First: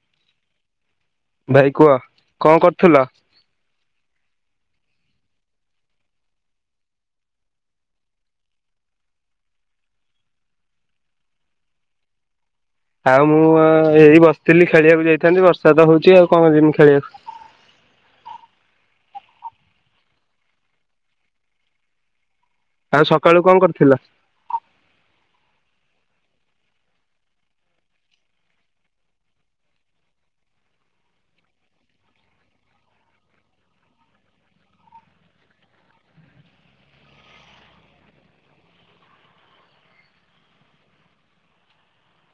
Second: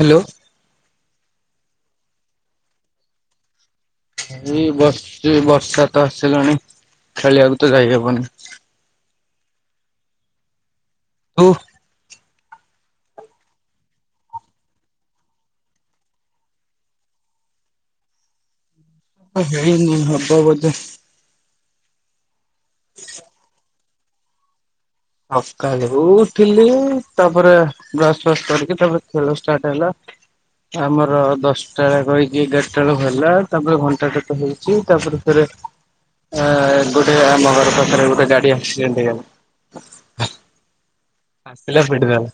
Hello [inaudible] ଭାଇ କୁହ କଣ କରୁଥୁଲ? ଏଇ ବସଚି, ବର୍ଷା ତ ଆସିଲାଣି, ଖେଳିବାକୁ ତ ଯାଇ ହବନି। ତୁ ଆଉ ମୁଁ ଅ, ଏଇ ବସିଥିଲି ଖେଳିବାକୁ ଯାଇଥାନ୍ତି। ବର୍ଷା ତ ହଉଛି ଆଉ କଣ କରିବି। ମୁଁ ଖେଳିବାକୁ ତ ହେଇନି ହବ ବୋଧେ। ଆଉ ସକାଳୁ କଣ କରିଥିଲ? ସକାଳ ଉଠିଲି, ତାପରେ ବ୍ରସ ଫସ୍ କରିକି ତାପରେ ଖେଳ ଷ୍ଟାର୍ଟ ହେଲା। ଆମର ଦଶଟା ବେଳେ କହିକି ଏଗାର ଟା ବେଳକୁ ହେଲା। ତାପରେ ଘଣ୍ଟା ଟେ ତ ହେଇଚି। ତାପରେ ରେ ଏ, ଗୋଟେ ଆମ ଘର ପାଖରେ ଗୋଟେ ଗାଡି ଆକ୍ସିଡେଣ୍ଟ ହେଇଗଲା। ହ [inaudible] ଆସିଲା ପିଟିଦେଲା।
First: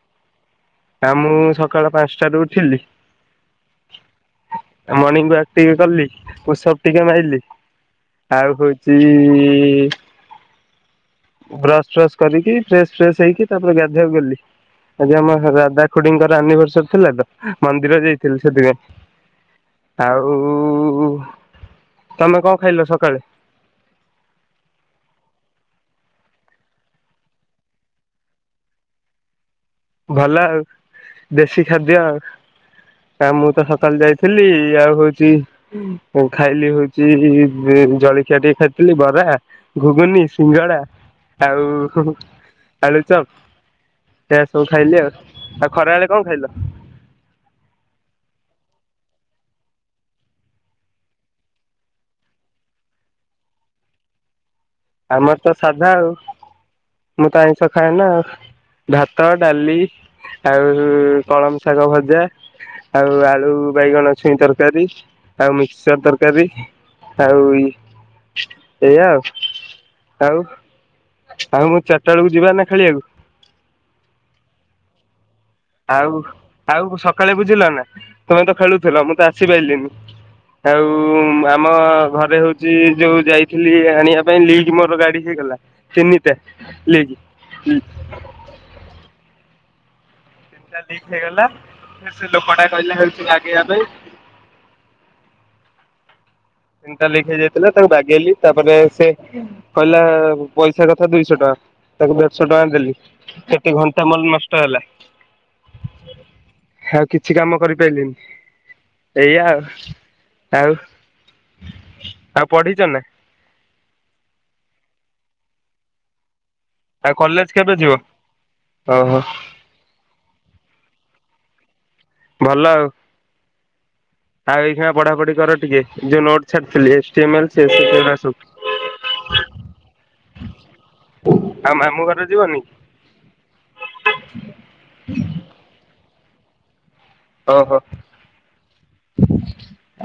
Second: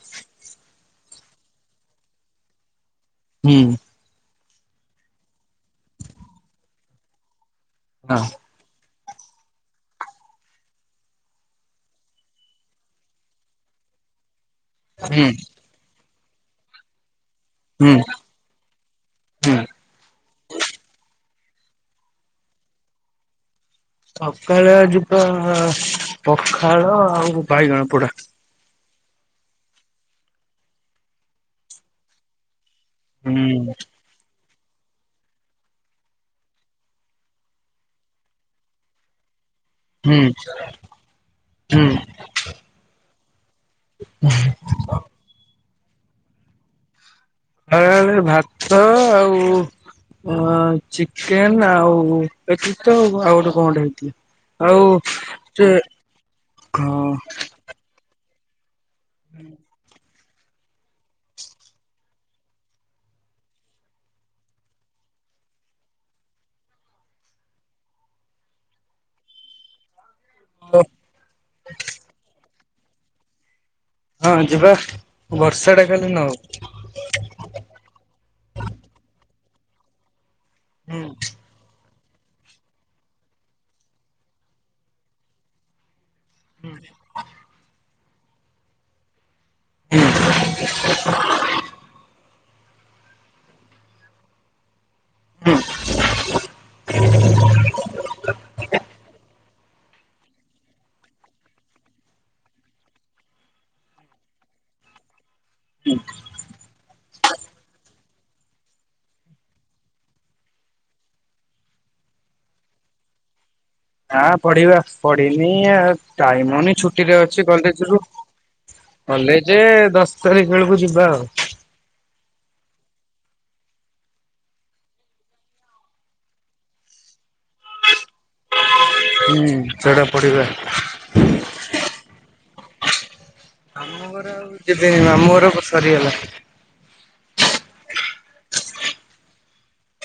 ଆ, ମୁଁ ସକାଳ ପାନ୍ସଟାରୁ ଉଠିଲି। ହୁଁ। ଆ, ମର୍ଣ୍ଣିିଂ ୱାକ୍ ଟିକେ କଲି, ପୁସୋପ୍ ଟିକେ ମାଇଲି। ହଁ। ଆଉ ହଉଚି ବ୍ରସ୍ ଫ୍ରସ୍ କରିକି ଫ୍ରେସ୍ ଫ୍ରେସ୍ ହେଇକି ତାପରେ ଗାଧେଇବାକୁ ଗଲି। ଆଜି ହୁଁ ଆମ ହୋ ଦାଦା ଖୁଡିଙ୍କର ଆନିଭର୍ସର ଥିଲା ତ ହୁଁ ମନ୍ଦିର ଯାଇଥିଲି ସେଥିପାଇଁ। ହୁଁ। ଆଉ ତୋମେ କଣ ଖାଇଲ ସକାଳେ? ସକାଳେ ଆଜି ପା ପଖାଳ ଆଉ ବାଇଗଣ ପୁଡା। ଭଲ ଆଉ ଦେଶୀ ଖାଦ୍ୟ। ଆଉ ମୁଁ ତ ହୁଁ ସକାଳୁ ଯାଇ ଥିଲି, ଆଉ ହଉଚି ଏଁ, ଖାଇଲି ହଉଚି ଏ ଜଳଖିଆ ଟିକେ ଖାଇଥିଲି ବରା। ହୁଁ ଘୁଗୁନି, ସିଙ୍ଗଡା ହୁଁ। ଆଉ ଆଳୁଚପ୍। ଓ, ହଁ। ସବୁ ଖାଇଲି ଆଉ। ଆଉ ଖରା ବେଳେ କଣ ଖାଇଲ? ଖରାବେଳେ ଭାତ ଆଉ ଅ, ଚିକେନ୍ ଆଉ ଏତିକି ତ ଆଉ କଣ ଗୋଟେ କଣ ଗୋଟେ ହେଇଥିଲା। ଆଉ ଆମର ତ ସେ ସାଧା ଆଉ, ହଁ ମୁଁ ତ ଆଇଁ ଷ ଖାଏ ନା, ଭାତ, ଡାଲି ଆଉ କଳମ ଶାଗ ଭଜା। ଆଉ ଆଳୁ ବାଇଗଣ ଛୁଇଁ ତରକାରୀ ଆଉ ମିକ୍ସଚର ତରକାରୀ। ଆଉ ଇ, ଏଇଆ। ଆଉ ଆଉ ମୁଁ ଚାଟା ବେଳକୁ ଯିବା ନା ଖେଳିବାକୁ? ହଁ ଯିବା ବର୍ଷା ଟା ଆଉ ଖାଲି ନ ହଉ। ଆଉ ସକାଳେ ବୁଝିଲ ନା, ତୋମେ ତ ଖେଳୁଥିଲ ମୁଁ ତ ଆସିପାଇଲିନି। ଆଉ ହୁଁ ଆମ ଘରେ ହଉଚି ଯୋଉ ଯାଇଥିଲି ଆଣିବା ପାଇଁ ଲିକ୍ ମୋର ଗାଡି ହେଇଗଲା। ସେ ନି। [unintelligible] ହୁଁ। ତିନିଟା ଲିକ୍ ହେଇଗଲା ସେ ଲୋକଟା କହିଲା ହେଉଛି ବାଗେଇବା ପାଇଁ। ହୁଁ। ତିନିଟା ଲିକ୍ ହେଇ ଯାଇଥିଲା ତାକୁ ବାଗେଇଲି ତାପରେ ସେ କହିଲା ପଇସା କଥା ଦୁଇଶହ ଟଙ୍କା ତାକୁ ଦେଢ଼ଶହ ଟଙ୍କା ଦେଲି। କେତେ ଘଣ୍ଟା ମୋର ନଷ୍ଟ ହେଲା। ହୁଁ। ଆଉ କିଛି କାମ କରିପାରିଲିନି ଏଇଆ ଆଉ। ଆଉ ଆଉ ପଢି଼ଛ ନା? ନା ପଢ଼ିବା ପଢି଼ନି ଆଉ ଟାଇମ ହଉନି ଛୁ ଛୁଟି ଆଉ ରେ କେବେ କଲେଜ ଯିବ ରୁ, ଓହୋ କଲେଜ ଦଶ ତାରିଖ ବେଳକୁ ଯିବା ଆଉ। ଭଲ ଆଉ। ଆଉ ଏଇନା ପଢ଼ାପଢ଼ି କର ଟିକେ ଯୋଉ ନୋଟ ଛାଡିଥିଲି। ଏଚ୍ ଟି ଏମ୍ ଏଲ୍, [unintelligible] ସବୁ। ହୁଁ ସେଟା ପଢ଼ିବା। ଆଉ ମାମୁଁ ଘର ଯିବନି? ମାମୁଁ ଘର ଆଉ ଯିବିନି ମାମୁଁ ଘର [unintelligible] ସରିଗଲା। ଓହୋଃ।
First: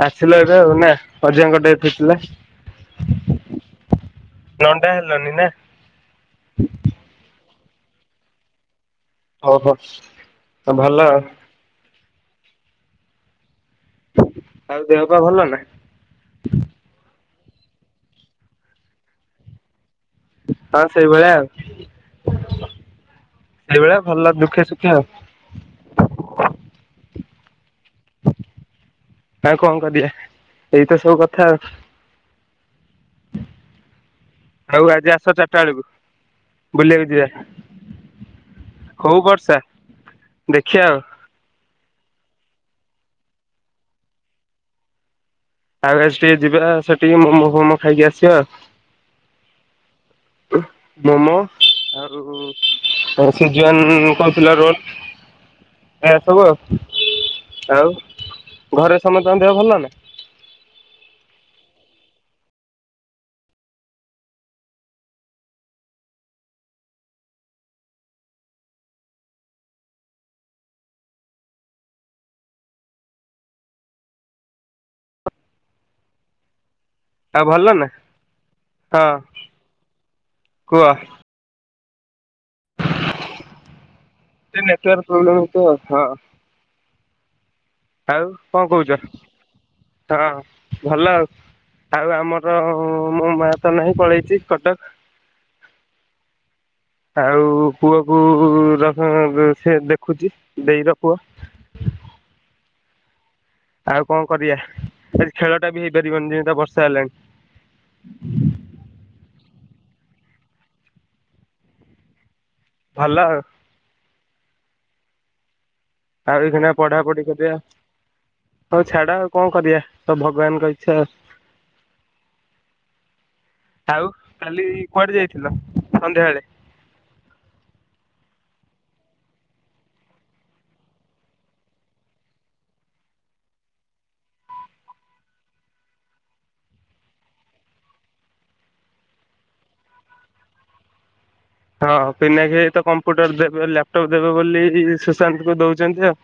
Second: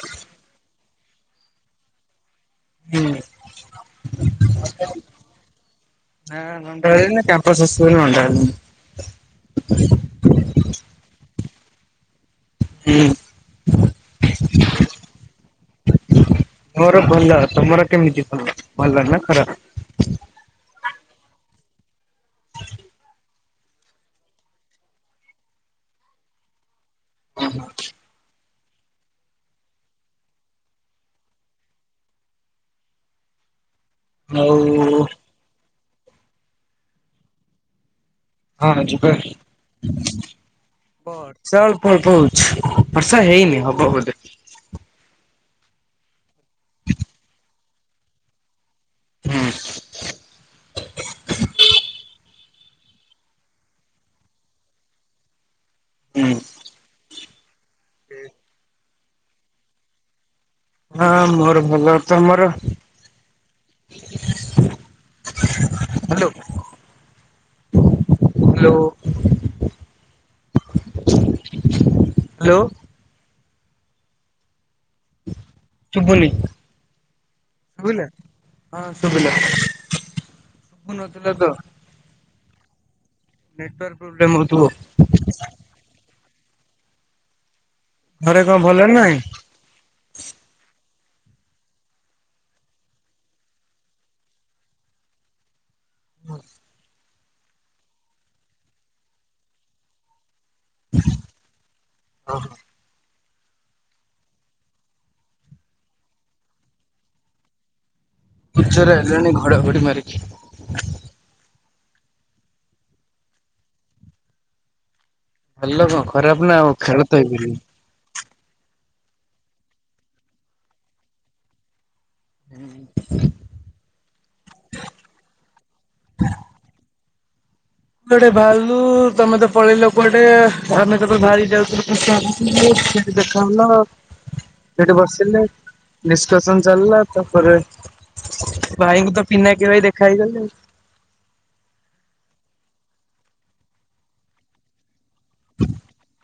ଆସିଲ ଏବେ ଆଉ ନା ଅଜାଙ୍କ ଡେଥ ହେଇଥିଲା। ହୁଁ ନଣ୍ଡା ହେଲନି ନା? ନା ନଣ୍ଡା ହେଲିନି, କ୍ୟାମ୍ପସ୍ ଅଛି ବୋଲି ନଣ୍ଡା ହେଲିନି। ଓହୋଃ, ସବୁ ଭଲ? ହୁଁ। ଆଉ ଦେହ ପା ଭଲ ନା? ମୋର ଭଲ। ତମର କେମିତି [unintelligible] ଭଲ ଭଲ ନା ଖରାପ? ହଁ ସେଇ ଭଳିଆ ଆଉ। ସେଇଭଳିଆ ଭଲ ଦୁଃଖେ ସୁଖେ ଆଉ। ଓହୋଃ। ଆଉ କଣ କରିବା? ଏଇତ ସବୁ କଥା ଆଉ। ଆଉ ଆଜି ଆସ ଚାରିଟା ବେଳକୁ ବୁଲିବାକୁ ଯିବା। ହଁ ହଁ ଯିବା। ହଉ ବର୍ଷା [unintelligible] ଦେଖିବା ଆଉ। ବର୍ଷା ଅଳ୍ପ ଅଳ୍ପ ହଉଛି। ବର୍ଷା ହେଇନି ହବ ବୋଧେ। ଆଉ ଆଜି ଟିକେ ଯିବା ସେଠିକି ମୋମୋ ପୋସ୍କୋ ଖାଇକି ଆସିବା। ହୁଁ। ମୋମୋ ଆଉ ସିଜୱାନ [unintelligible] ରୋଲ୍। ଏ ହୁଁ। ସବୁ ଆଉ, ଆଉ ଘରେ ସମସ୍ତଙ୍କ ଦେହ ଭଲ ନା? ହଁ ମୋର ଭଲ। ତମର? ହ୍ୟାଲୋ ହ୍ୟାଲୋ ହ୍ୟାଲୋ ଶୁଭୁନି। ଆଉ ଭଲ ନା ଶୁଭିଲା? ହଁ ଶୁଭିଲା। କୁହ ଶୁଭୁନଥିଲା ତ। ନେଟୱାର୍କ ପ୍ରୋବ୍ଲେମ୍ ହଉଥିବ। ପ୍ରୋବ୍ଲେମ୍ ହଉଛି ତ ହଁ। ଆଉ ଘରେ କଣ ଭଲ କହୁଛ? ନା ନାଇଁ? ହଁ ଭଲ ଆଉ। ଆଉ ଆମର ମୋ ମାଆ ତ ନାହିଁ, ପଳେଇଛି କଟକ। ହଁ। ଆଉ ପୁଅକୁ ର [unintelligible] ସେ ଦେଖୁଛି ଦେଇର ପୁଅ। ଓହୋଃ। ଆଉ କଣ କରିବାଆ ଖେଳ ଟା ବି ହେଇପାରିବନି ଯେମିତା ବର୍ଷା ହେଲାଣି ଉଚରେ ଆିଲଣି ଘଡ଼ଘଡ଼ି ମାରିକି ଭଲ ଭଲ କଣ ଖରାପ ନା ଏଇଖିଣା ଆଉ ଖେଳ ପଢାପଢି ତ ହେଇି କରିବା ହଉ ଛାଡ ଆଉ କଣ କରିବା ତ ଭଗବାନଙ୍କ ଇଚଛା ଆଉ ଆଉ କାଲି କୁଆଡେ ଯାଇଥିଲ ସନ୍ଧ୍ୟାବେେଳେ ଗୋଟେ ବାହାରିଲୁ ତମେ ତ ପଳେଇ ଲୋକ ଗଟେ ଆମେ ତମେ ବାହାରି ଯାଉଥିଲୁ ଦେଖା ହ ନା ହଁ ସେଠି ବସିଲେ ନିଷ୍କାସନ ଚାଲିଲା ତାପରେ ଭାଇଙ୍କୁ ତ ପିନାା କି ଭାଇ ଦେଖା ହେଇଗଲେଣି ହଁ ପନାକି ତ କମ୍ପ୍ୟୁଟର ଦେବେ ଲାପଟପ୍ ଦେବେ ବୋଲି ସୁଶାନ୍ତ କୁ ଦଉଛନ୍ତି ଆଉ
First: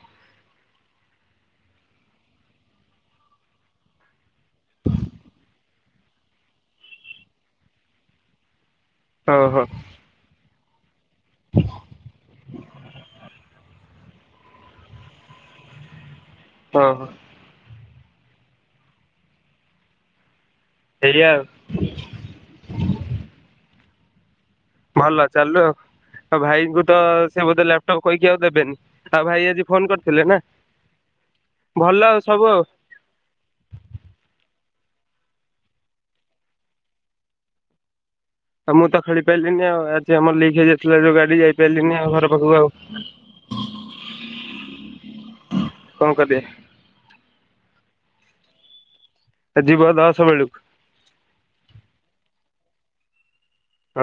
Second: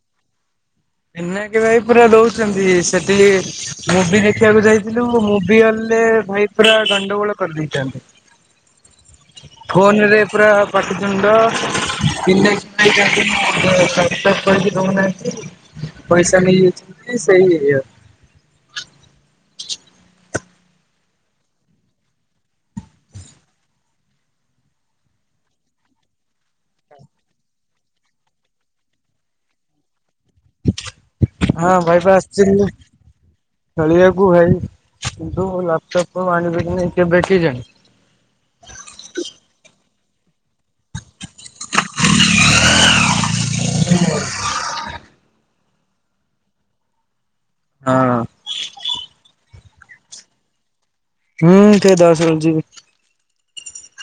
ଏନା କେ ଭାଇ ପୁରା ଦଉଛନ୍ତି ସେଠି ମୁଭି ଦେଖିବାକୁ ଯାଇଥିଲୁ ମୁଭି ଗଲେ ଭାଇ ପୁରା ଗଣ୍ଡଗୋଳ କରିଦେଇଥାନ୍ତି ହଁ ହଁ ଫୋନ ରେ ପୁରା ପାଟୁଚଣ୍ଡ ପିନ୍ଧ କରିକି ରହୁନାହାନ୍ତି ପଇସା ହଁ ହଁ ନେଇଯାଉ ସେଇ ଇ ହେରି ଆଉ ଭଲ ଚାଲୁ ଆଉ ଭାଇଙ୍କୁ ତ ସେ ବୋଧେ ଲାପଟପ୍ କହିକି ଆଉ ଦେବେନି ଆଉ ଭାଇ ଆଜି ଫୋନ କରିଥିଲେ ନା ହଁ ଭଲ ଭାଇ ବା ଆଉ ସବୁ ଆଉ ଆସିଛି ଖେଳିବାକୁ ଭାଇ କିନ୍ତୁ ଲାପଟପ କଣ ଆଣିବେ କି ନାଇଁ କେବେ କି ଜାଣି ଆଉ ମୁଁ ତ ଖେଳି ପାରିଲିନି ଆଉ ଆଜି ଆମର ଲିକ୍ ହେଇଯାଇଥିଲା ଯୋଉ ଗାଡି ଯାଇପାରିଲିନି ଆଉ ଘର ପାଖକୁ ଆଉ କଣ କରିଦି ହଁ ଯିବ ଦଶ ବେଳକୁ ହୁଁ ସେ ଦସ ରଛି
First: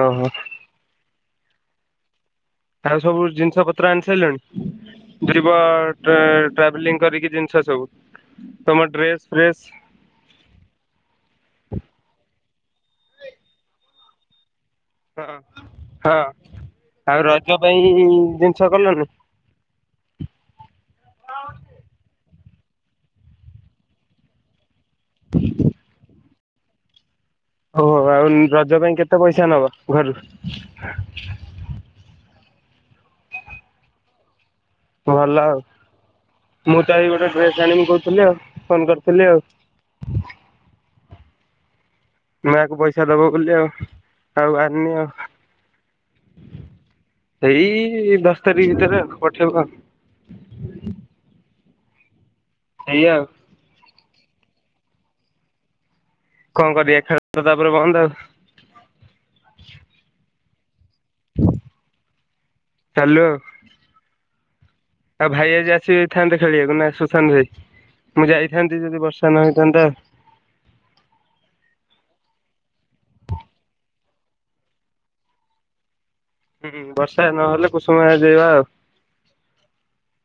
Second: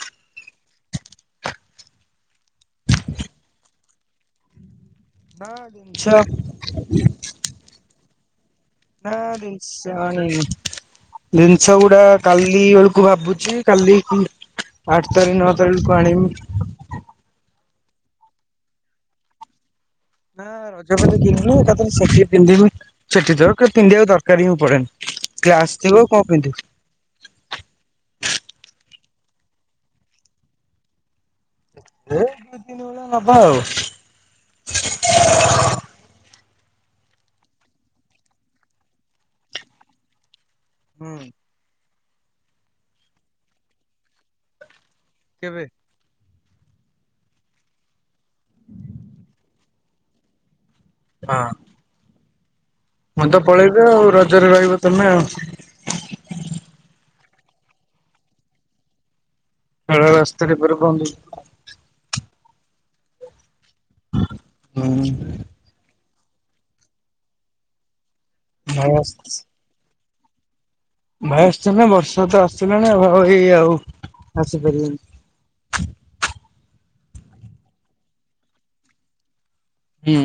ଓ ହୋ ଆଉ ସବୁ ଜିନିଷ ପତ୍ର ଆଣି ସାରିଲୁଣି ନା ଯିବ ଜିନିଷ ଟ୍ରାଭେଲିଂ କରିକି ଜିନିଷ ସବୁ ତମ ଡ୍ରେସ ଫ୍ରେସ୍ ନାଇ ଜିନିଷ ଗୁଡା କାଲି ବେଳକୁ ଭାବୁଛି କାଲି ଆଠ ହଁ ତାରି ନଅ ତାରିକୁ ହଁ। ଆଣିବି ଆଉ ରଜ ପାଇଁ ଜିନିଷ କଲଣିି ନା ରଜପତି କିଣିନି ଏକାଥରେ ସେଠି ପିନ୍ଧିବି ସେଠି ଦରକାର ପିନ୍ଧିବାକୁ ଦରକାର ହିଁ ପଡେନି [inaudible] ସେ ଆସିଥିବ ଆଉ କଣ ପିନ୍ଧିୁ [inaudible] ଓହୋ ଆଉ ରଜ ପାଇଁ କେତେ ପଇସା ନବ ଘରୁ। ଏ ଦି ଦିନ ବେଳେ ହବା ଆଉ [inaudible] ଭଲ ଆଉ ମୁଁ ତ ଏ ଗୋଟେ ଡ୍ରେସ୍ ଆଣିବି କହୁଥିଲି ଆଉ ଫୋନ କରିଥିଲି ଆଉ। ହୁଁ ନୂଆକୁ ପଇସା ଦବ ବୋଲି ଆଉ ଆଉ ଆଣନି ଆଉ। କେବେ ସେଇ ଦଶ ତାରିଖ ଭିତରେ ଆଉ ପଠେଇବ। ହଁ ସେଇଆ ଆଉ ମୁଁ ତ ପଳେଇବେ ଆଉ ରଜରେ ରହିବ ତମେ ଆଉ କଣ କରିବା ଖା ତାପରେ ବନ୍ଦ ଆଉ ଖ ରାସ୍ତାରେ ପ କହନ୍ତୁ [inaudible] ହ୍ୟାଲୋ ହଁ ଭାଇ ଆଜି ଆସିଥାନ୍ତେ ଖେଳିବାକୁ ନା ସୁଶାନ୍ତ ଭାଇ ମୁଁ ଯାଇଥାନ୍ତନ୍ତି ଭାଇ ଯଦି ଆସ ବର୍ଷା ନ ହେଇଥାନ୍ତା। ଭାଇ ଆସିଥାନ୍ତା ବର୍ଷା ତ ଆସଥିଲାଣି ଆଉ ଏଇ ଆଉ ଆସିପାରିବନି। ହୁଁ ବର୍ଷା ନହେଲେ କୁସୁମା ଆ ଯିବା ଆଉ। ହୁଁ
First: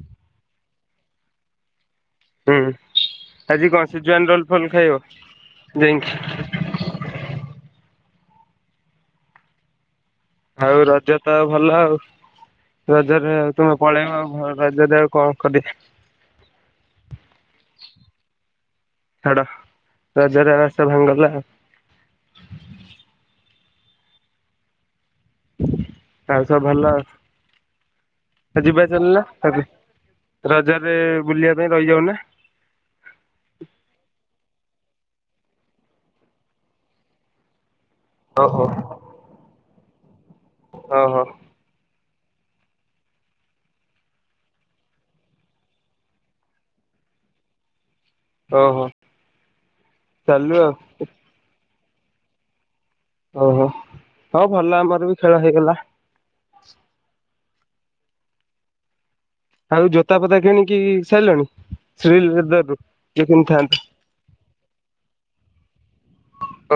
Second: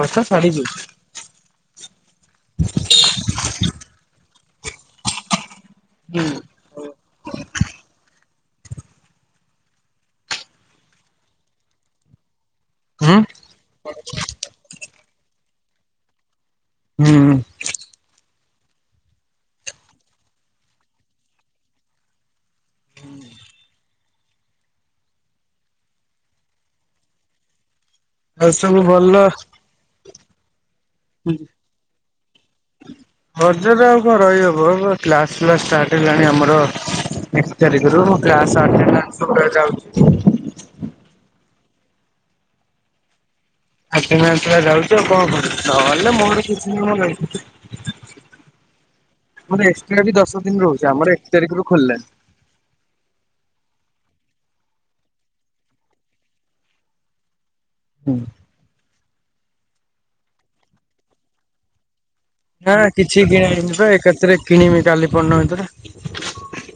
ବର୍ଷା ଛାଡିିଯିବ। ହୁଁ ଆଜି କଁ ସିଜୁଆଲ୍ ରୋଲ୍ ଫୋଲ୍ ଖାଇବ ହୁଁ ଯାଇଁ। ହାଉ ରଜ ତ ଭଲ ଆଉ ହୁଁ ରଜରେ ଆଉ ତମେ ପଳେଇବ ଆଉ ଭ ରଜରେ ଆଉ କଁ? [unintelligible] ହୁଁ। ଛାଡ ରଜର ରାସ ଭାଙ୍ଗିଗଲା ଆଉ। [inaudible] ଆଉ ସବୁ ଭଲ। ଆଉ ହେ ସବୁ ଯିବା ଭଲ ଚାଲୁନା [unintelligible] ରଜରେ ବୁଲିଆ ପାଇଁ ରଇଯାଉନା। ରଜରେ ଆଉ କଁ ରଇହବ ଏ ପା କ୍ଲାସ ଫାଲ୍ସ ଷ୍ଟାର୍ଟ ହେଲାଣି ଆମର। ଏକ୍ ତାରିଖରୁ ମୋ କ୍ଲାସ୍ ଓହୋ ଷ୍ଟାଟ୍ [unintelligible] ଯାଉଚି। ଓହୋ। ଆଟେନାନ୍ସଗୁଡା ଯାଉଚି ଆଉ କଁ କରିବି ନହଲେ ମୋର କିଛି [unintelligible] ନାଇଁ। ଓହୋ ମୋର ଏକ୍ସଟ୍ରା ବି ଦଶ ଚାଲୁ ଦିନ ଆଉ ରହୁଚି ଆମର ଏକ ତାରିଖରୁ ଖୋଲିଲାଣି। ଓହୋ ହଉ ଭଲ ଆମର ବି ଖେଳ ହେଇଗଲା। [inaudible] ଆଉ ଜୋତା ଫୋତା କିଣିକି ସାଇଲଣି ଶ୍ରୀ ଲେଦ୍ ନାଁ କିଛି କିଣା ହେଇନି ପା ଏକାତ୍ରେ କିଣମି କାଲି ପରଦିନ ଭିତେରେ।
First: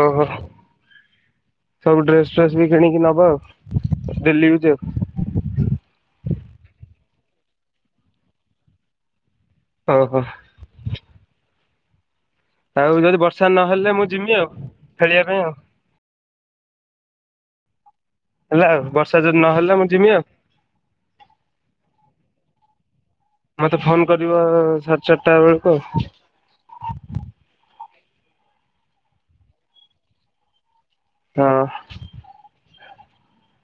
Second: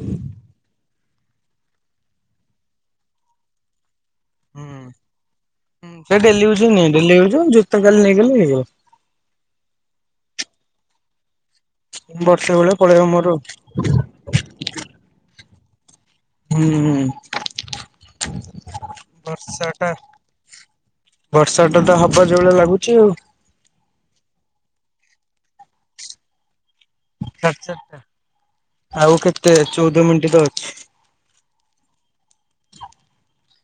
ଓହୋ ସବୁ ଡ୍ରେସ୍ ଫ୍ରେସ୍ ବି କିଣିକି ନବ ଆଉ। ଡେଲି ୟୁଜ ହୁଁ ହୁଁ ସେ ଡେଲି ୟୁଜୁ ନିଏ ଡେଲି ୟୁଜୁ ଜୋତ କାଲି ନେଇଗଲେ ହେଇଗଲା। ଓହୋ। ବର୍ଷେ ଭଳି। ଆଉ ଯଦି ବର୍ଷା ନହେଲେ ମୁଁ ଯିମି ଆଉ ଖେଳିଆ ପାଇଁ ଆଉ। ହୁଁ। ହେଲା ଆଉ ବର୍ଷା ଯଦି ନହେଲା ମୁଁ ଯିମି ଆଉ। ବର୍ଷାଟା ତ ହବ ଯୋଉଭଳିଆ ଲାଗୁଚି ଆଉ। ମତେ ଫୋନ୍ କରିବ ସାଡ୍ ଚାରଟା ବେଳୁକୁ। ସାଡ୍ ଚାରଟା ଆଉ କେତେ ଚଉଦ ମିଣ୍ଟି ତ ଅଛି। ହଁ।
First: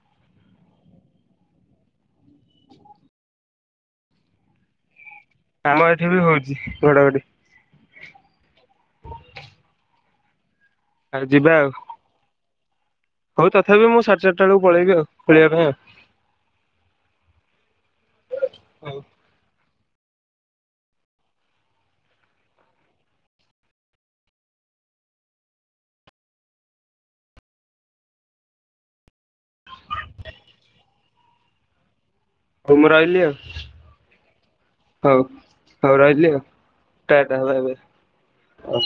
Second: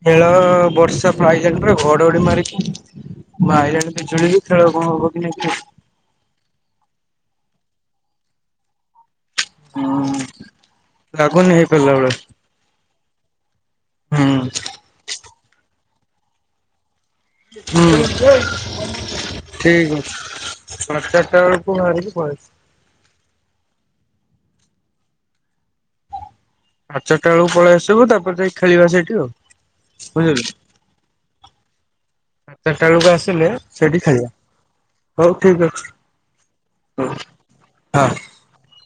ଖେଳ ବର୍ଷା ପ୍ରାଇଜ ଆଣିଥିଲ ଘଡଘଡି ମାରିକି। ମାଇଲାଣି ବିଜୁଳି ଯେ ଖେଳ କଣ ହବ କି ନାଇଁ। ଆମ ଏଠି ବି ହଉଚି ଘଡଘଡି। ହୁଁ ଆଉ ଯିବା ଲାଗୁନି ଆଉ ହେଇପାରିଲା ଭଳିଆ। ହଉ ତଥାପି ମୁଁ ସାଡ୍ ହୁଁ ଚାରଟା ବେଳୁକୁ ହୁଁ। ପଳେଇବି ଆଉ ଖେଳିବା ପାଇଁ ଆଉ। ହୁଁ। ହଉ ଠିକ୍ ଅଛି ସାଡ୍ ଚାରଟା ବେଳୁକୁ ବାହାରିକି ପଳେଇ ଆସ୍। ଆଡ୍ ଚାରଟା ବେଳୁକୁ ପଳେଇ ଆସିବୁ ତାପରେ ଯାଇ ଖେଳିବା ସେଇଠି ଆଉ ବୁଝିଲୁ। ଚାରଟା ହଉ ମୁଁ ବେଳୁକୁ ରହିଲି ଆଉ ଆସିଲେ ସେଇଠି ଖେଳିବା। ହଉ ହଉ ରହିଲି ଆଉ ଅଛି ଟା ଟା ବାଏ ବାଏ ହଁ। ଅ